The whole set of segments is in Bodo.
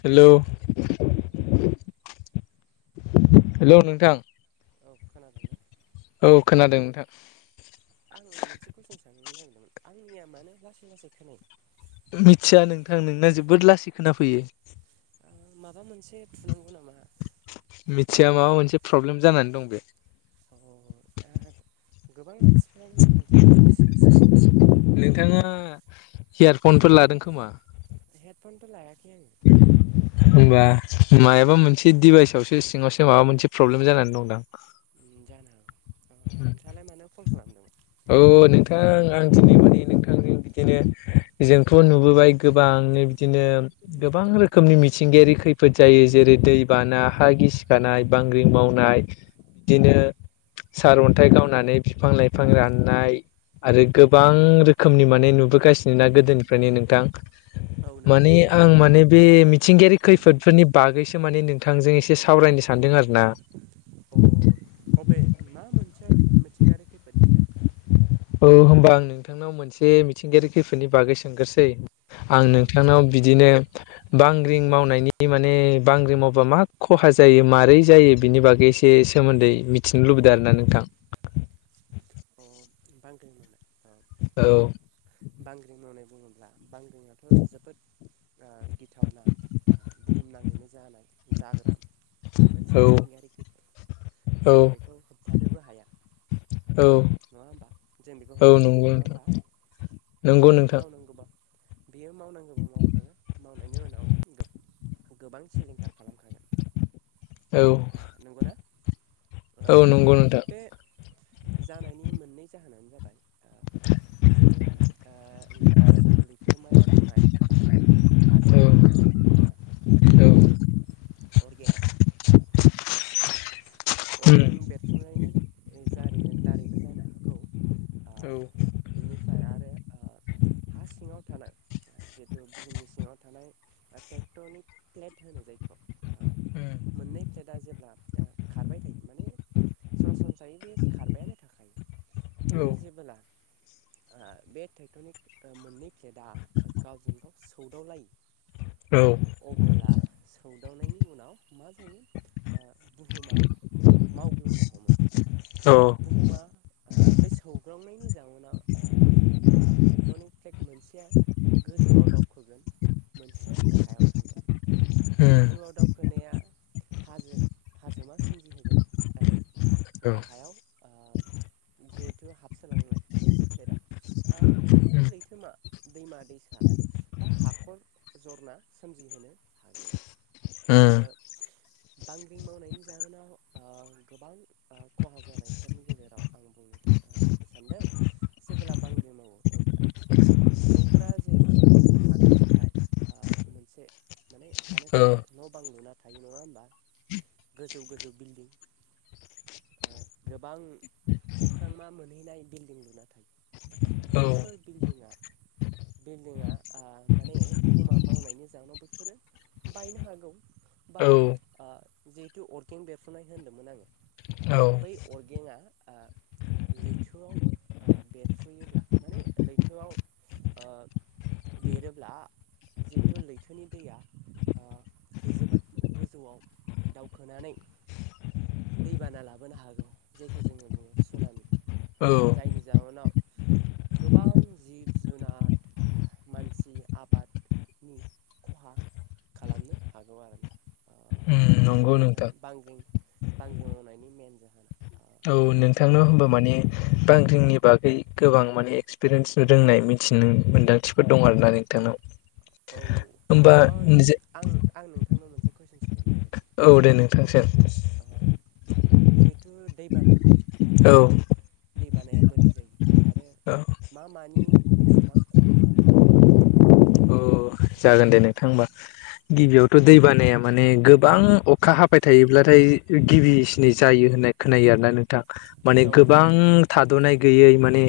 हेल' हेलौ हेलौ हेल' नोंथां। औ खोनादों ना? औ खोनादों नोंथां। आं मोनसे कुइसन साननो नागिरदोंमोन आंनिया मानो लासै लासै खोनायो? मिथिया नोंथां नोंना जोबोद लासै खोनाफैयो। माबा मोनसे थुनांगौ नामा? एसे प्रब्लेम जानानै दं बे। औ दा गोबां मानसिफ्रानो बुंङोदि आंना लासै लासै खोनायो। नोंथाङा इयारफनफोर लादों खोमा? हेडफनथ' लायाखै आं। होनबा मायाबा मोनसे दिडिभाइसआवसो सिङावसो माबा मोनसे प्रब्लेम जानानै दंदां। जानो हागौ। अ नोंथाङालाय मानो कल खालामदोंमोन औ नोंथां आं दिनै माने नोंथां। बिदिनो जोंथ' नुबोबाय गोबांनो बिदिनो गोबां रोखोमनि मिथिंगाय खैफोद जायो जेरै दै बाना हा गिसिखानाय बांग्रिं मावनाय। बिदिनो सारअन्थाइ गावनानै बिफां लाइफां राननाय। आरो गोबां रोखोमनि माने नुबोगासिनो ना गोदोनिफ्रायनो नोंथां। औ नंगौ माने नंगौ आं माने बे मिथिंगायारि खैफोदफोरनि बागैसो माने नोंथांजों एसे सावरायनो सानदों आरोना। [inaudible] मिथिंगारि खैफोदनि सायाव। औ होनोमबा आं नोंथांनाव मोनसे मिथिंगायारि खैफोदनि बागै सोंगोरसै। आं औ नोंथांनाव जागोन दे बिदिनो बांग्रिं मावनायनि बे माने बांग्रि मावबा मा खहा जायो माबारै जायो बिनि बागै एसे सोमोन्दै मिथिनो लुबै लुगैदों आरोना नोंथां। बांग्रि मावनाय औ औ बांग्रि मावनाय बुङोब्ला बांग्रिंआथ' जोबोद गिथावना बुहुमनाङैनो जानाय जाग्रा मोनसे औ मिथिंगायारि खैफोद औ जों बेखौ होबथानोबो हाया। औ नङा होमबा जों बेखौ औ होबथानो नंगौ हाया नङा नोंथां होमबा नंगौ बेयो नोंथां मावनांगौबा। बेयो मावनांगौबो मावखागोन मावनायनि उनाव गोबां सिलिंखार खालामखागोन। औ ओ नंगौना ओ औ नंगौ नोंथां। नि मोननै जाहोनानो जाबाय ओ [inaudible] जेब्ला ओ लैथो लैथोमायाव थानाय बा औ हाजोआव थानाय ओ औ जिहेथु अर्गें। ओ उम अर्गें बेरफ्रुनायनि जारैबो दारैबो जानो हागौ ओ औ उम औ बिनिफ्राय आरो ओ [inaudible] हा सिङाव थानाय जिहेतु बुहुमनि सिङाव थानाय ट्रेक्टरनिक प्लेट होनो जायखौ ओ [inaudible] मोननै फ्लेटआ जेब्ला खारबाय थायो माने सरासनस्रायै बे थाखाय औ खिन्थु उम जेबोला बे ट्रेक्टरनि मोननै प्लेटआ गावजों गाव सौदावलायो औ अबोला। सौदावनायनि उनाव मा जायो बुहुमा मावग्लुंनो हमो। औ बुहुमा बे सौग्रावनायनि जाउनाव। ट्रेक्टरनिक टेक मोनसेया गोजौआव दावखोगोन। मोनसेया गाहायाव थांगोन। गोजौआव दावखोनाया हाजो हाजोमा सोमजिहोगोन आरो। गाहायाव ओ [inaudible] जिहेथु हाबसोलांनाय मोनसे प्लेटआ लैथो लैथोमा दैमा दैसा। बा हाखर जरना सोमजिहोनो हागौ। ओम ओ बांग्रिं मावनायनि जाहोनाव गोबां खहा जानाय फोरनि गेजेराव आं बुंनो सानदों जेब्ला बांग्रि मावो अब्ला। सुबुंफोरा जिहेथु थानो थाखाय मोनसे माने थानो थाखाय। न' बां लुना थायो नङा होमबा गोजौ गोजौ बिल्दिं। [inaudible] गोबां अख्रांमा मोनहैनाय बिल्दिं लुनाय बैफोर बिल्दिंआ। बिल्डिंआ माने बुहुमा मावनायनि जाहोनाव बेफोरो बायनो हागौ। बा जिहेतु अरगें बेरफ्रुनाय होनदोंमोन आङो औ बै अरगेंआ लैथोआव बेरफ्रुयोब्ला माने लैथोआव बेरोब्ला जिहेथु लैथोनि दैया जोबोद गोजौआव दावखोनानै दै बाना लाबो लाबोनो हागौ जायखौ जोङो बुङो सनाामि औ जायनि जाउोनाव गोबां जिब जुनार मानसि आबाद नि खहा खालामनो हागौ आरोना उम बेनो नंगौ आरोना नोंथां बांग्रिं बांग्रिं मावनायनि मेन जाहोना औ नोंथांनाव नों होनबा माने बांंग्रिं बागै गोबां माने एक्सपिरियेन्स रोंनाय मिथिनो मोन्दांथिफोर दं आरो ना नोंथांनाव औ होमबा आं आं नोंथांनाव मोनसे कुइसन सोंहरनो नागिरदों औ दे नोंथां सों ओ जिहेथु दैबाना औ दै बानाया बोरै जायो आरो औ मा मानि बेसेबां खहा खालामनो हागौ खोन्थाहरलाय आंनो औ जागोन दे नोंथां होमबा गिबियावथ' दै बानाया माने गोबां अखा हाबाय थायोब्लाथाय गिबिसिनै जायो। होननाय खोनायो आरोना नोंथां माने गोबां थाद'नाय गैयै माने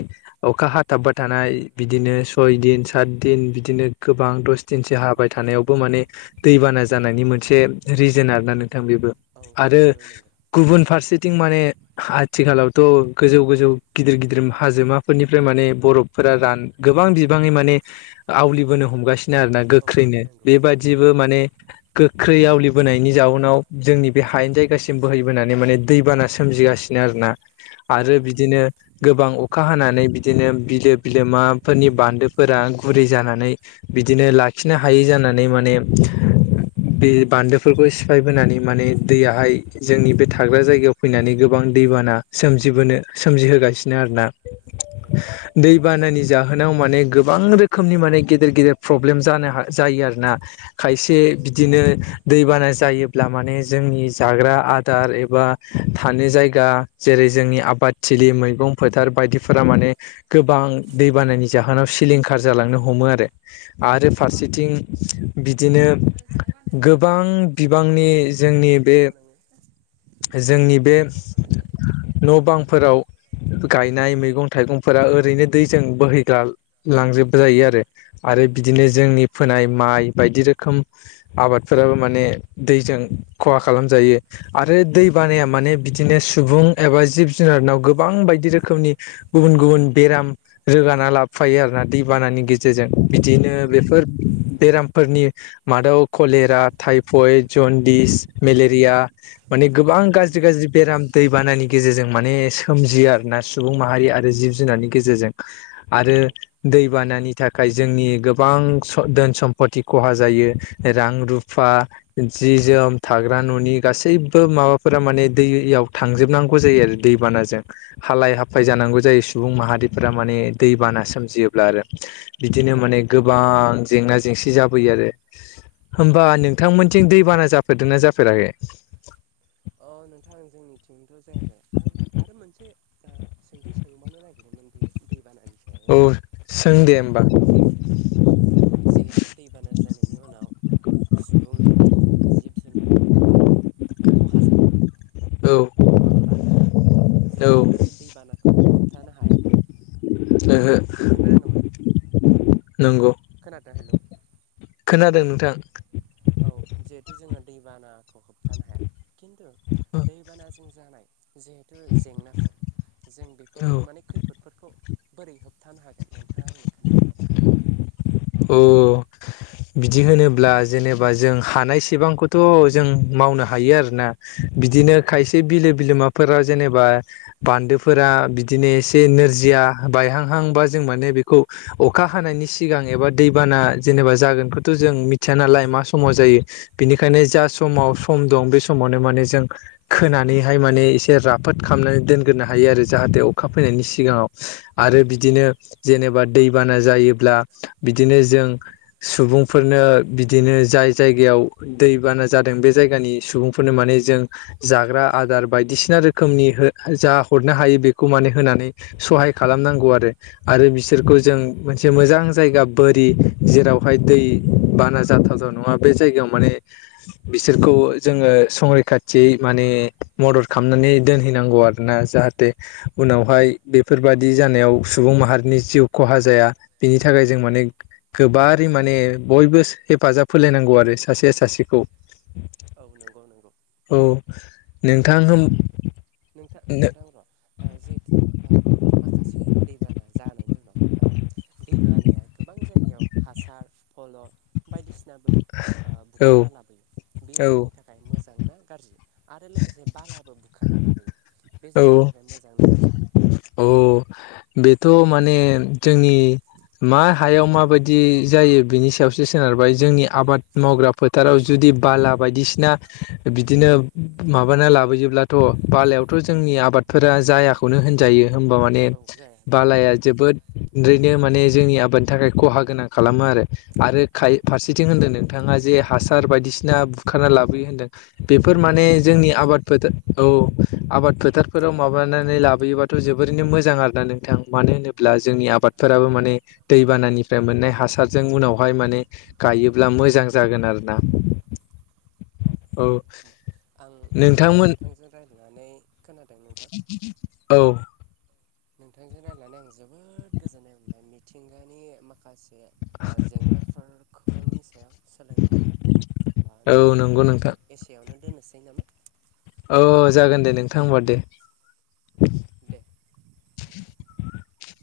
अखा हाथाबबा थानाय बिदिनो सय दिन सात दिन बिदिनो गोबां दस दिनसो हाबाय थानायावबो माने दैबाना जानायनि मोनसे रिजोन आरो ना नों बेबो औ आरो नंगौ नंगौ गुबुन फारसे बिथिं माने आथिखालावथ' गोजौ गोजौ गिदिर गिदिर हाजोमाफोरनिफ्राय माने बर'फोर रान गोबां बिबाङै माने आवलिबोनो हमगासिनो आरोना औ गोख्रैनो नंगौ बेबायदिबो नंगौ माने गोख्रैनो खै आवलिबोनायनि जाउनाव जोंनि बे हायेन जायगासिम बोहैबोनानै माने दैबाना सोमजिगासिनो आरोना औ आरो नंगौ औ नंगौ बिदिनो गोबां अखा अखा हानानै बिदिनो बिलो बिलोमाफोरनि बान्दोफोरा गुरै जानानै बिदिनो लाखिनो हायै जानानै माने बे बान्दोफोरखौ सिफायबोनानै माने दैयाहाय जोंनि बे थाग्रा जायगायाव फैनानै गोबां दैबाना सोमजिबोनो सोमजिहोगासिनो आरोना नंगौ नंगौ दैबानानि जाहोनाव माने गोबां रोखोमनि माने गेदेर गेदेर प्रब्लेम जानो जायो आरोना खायसे बिदिनो दैबाना जायोब्ला माने जों जोंनि जाग्रा आदार एबा थानाय जायगा जेरै जोंनि आबादथिलि मैगं फोथार बायदिफोरा माने गोबां दैबानानि जाहोनाव सिलिंखार जालांनो हमो आरो आरो फारसेथिं बिदिनो गोबां सोर गथ' बिबांनि नोङो ओइ जोंनि सोर बे गथ' नोङो जोंनि बे न' बांफोराव गायनाय मैगं थाइगंफोरा ओरैनो दैजों बोहैगार लांजोब जायो आरो आरो बिदिनो जोंनि फोनाय माइ बायदि रोखोम आबादफोराबो माने दैजों खहा खालामजायो आरो दै बानाया माने बिदिनो सुबुं एबा जिब जुनारनाव गोबां गोबां बायदि रोखोमनि गुबुन गुबुन बेराम रोगाना लाबोफायो आरो ना दैबानानि गेजेरजों बिदिनो नंगौ नंगौ बेफोर बेरामफोरनि मादाव कलेरा टाइफयड जन्दिस मेलेरिया माने गोबां नंगौ गाज्रि नंगौ गाज्रि बेराम दैबानानि गेजेरजों माने सोमजियो आरोना सुबुं माहारि आरो जिब जुनारनि गेजेरजों आरो नंगौ दै बानानि थाखाय जोंनि गोबां धोन सम्पति खहा जायो रां रुफा जि जोम जोम थाग्रा न'नि गासैबो माबाफोरा माने दैयाव थांजोबनांगौ जायो आरो दैबानाजों हालाय हाफाय जानांगौ नंगौ जायो सुबुं माहारिफोरा माने दैबाना सोमजियोब्ला आरो बिदिनो माने गोबां जेंना जेंसि जाबोयो आरो होमबा नोंथांमोनथिं दैबाना जाफेरदोंना जाफेराखै अ नोंथां जोंनिथिंथ' जायाखै इं आरो मोनसे दा सोंथि सोंबावनो नागिरदोंमोन बे दै बानानि औ सों दे होमबा जिहेथु जिहेथु दैबाना जानायनि उनाव सुबुंनि जिब जुनार आबादनि खहा जायो औ नङा होमबा औ जोंथ' दैबानाखौ होबथानो हाया नंगौना नङा नंगौ खोनादों हेल' खोनादों नोंथां औ जिहेथु जोङो दैबानाखौ होबथानो हाया खिन्थु दैबानाजों जानाय- जिहेथु जेंनाफोर जों औ बेफोरखौ माने खैफोदफोरखौ बोरै होबथानो हागोन। नोंथांआ आंनो खोनथाहरनो हागोन नामा? औ। बिदि होनोब्ला जेनेबा जों हानायसेबांखौथ' जों मावनो हायो आरोना। बिदिनो खायसे बिलो बिलोमाफोराव जेनेबा बान्दोफोरा बि- दिनो एसे औ नोरजिया बायहांहां बा जों माने बेखौ अखा हानायनि सिगां एबा दैबाना जेनेबा जागोनखौथ' जों मिथिया नालाय मा समाव जायो बेनिखायनो जा समाव सम दं बे समावनो माने जों खोनानैहाय माने एसे राफोद खालामनानै दोनग्रोनो हायो आरो जाहाथे अखा फैनायनि सिगाङाव आरो बिदिनो जेनेबा दैबाना जायोब्ला बिदिनो जों सुबुंफोरनो बिदिनो जाय जायगायाव दैबाना जादों बे जाय जायगानि सुबुंफोरनो माने जों जाग्रा आदार बायदिसिना रोखमनि हो जा हरनो हायो बेखौ माने होनानै सहाय खालामनांगौ आरो आरो बिसोरखौ जों मोनसे मोजां जायगा बोरि जेरावहाय दै बाना जाथावथाव नङा बे जायगायाव माने बिसोरखौ खौ जोङो संरैखाथियै माने मदद खालामनानै दोनहैनांगौ आरोना जाहाथे उनावहाय बेफोरबादि जानायाव सुबुं माहारिनि जिउ खहा जाया बेनि थाखाय जों माने गोबारै माने बयबो हेफाजाब होलायनांगौ आरो सासे सासेखौ औ नंगौ नंगौ। औ नोंथां ओ होन नोंथां नोंथां र' ओ जिहेथु ओ माखासे दैबाना जानायनि उनाव दै बानाया गोबां जायगायाव हासार फल' बायदिसिनाबो ओ औ बुखारना लाबोयो बे औ जोंनि थाखाय मोजां ना गाज्रि- आरो लोगोसे बालाबो बुखारना लाबोयो। बे औ जोंनि थाखाय मोजां ना गाज्रि औ औ बेथ' माने जोंनि मा हायाव माबायदि जायो बिनि सायावसो सोनारबाय जोंनि आबाद मावग्रा फोथाराव जुदि दि बाला बायदिसिना बिदिनो औ माबा लाबोयोब्लाथ' बालायाव- थ' जोंनि आबादफोरा जायाखौनो होनजायो होनबा माने औ जाया जाया बालाया जोबोद ओरैनो माने जोंनि आबादनि थाखाय खहा गोनां खालामो आरो औ खाय फारसेथिं होनदों नोंथा- ङा जे हासार बायदिसिना बुखारना लाबोयो होनदों। बेफोर औ माने फल' जोंनि आबाद फोथार औ आबाद फोथारफोराव माबानानै लाबोयोबाथ' जोबोरैनो मोजां आरो ना नोंथां मानो होनोब्ला जोंनि आबाद फोराबो माने दैबानानिफ्राय मोननाय हासारजों उनावहाय माने गायोब्ला मोजां जागोन आ- ना औ दे होनबा आं दिनै नोंथांमोन नोंथांजों रायज्लायनानै खोनादों नोंथां औ नोंथांजों रायज्लायनानै आं जोबोद गोजोननाय मोनबाय मिथिंगानि माखासे बे ओ जेंनाफोरखौनि सायाव सोलोंनो मोनबाय। ओ औ नोंथां नंगौ होनबा नोंथां एसेयावनो दोननोसै नामा? औ औ जागोन दे नोंथां होनबा दे। दे [inaudible]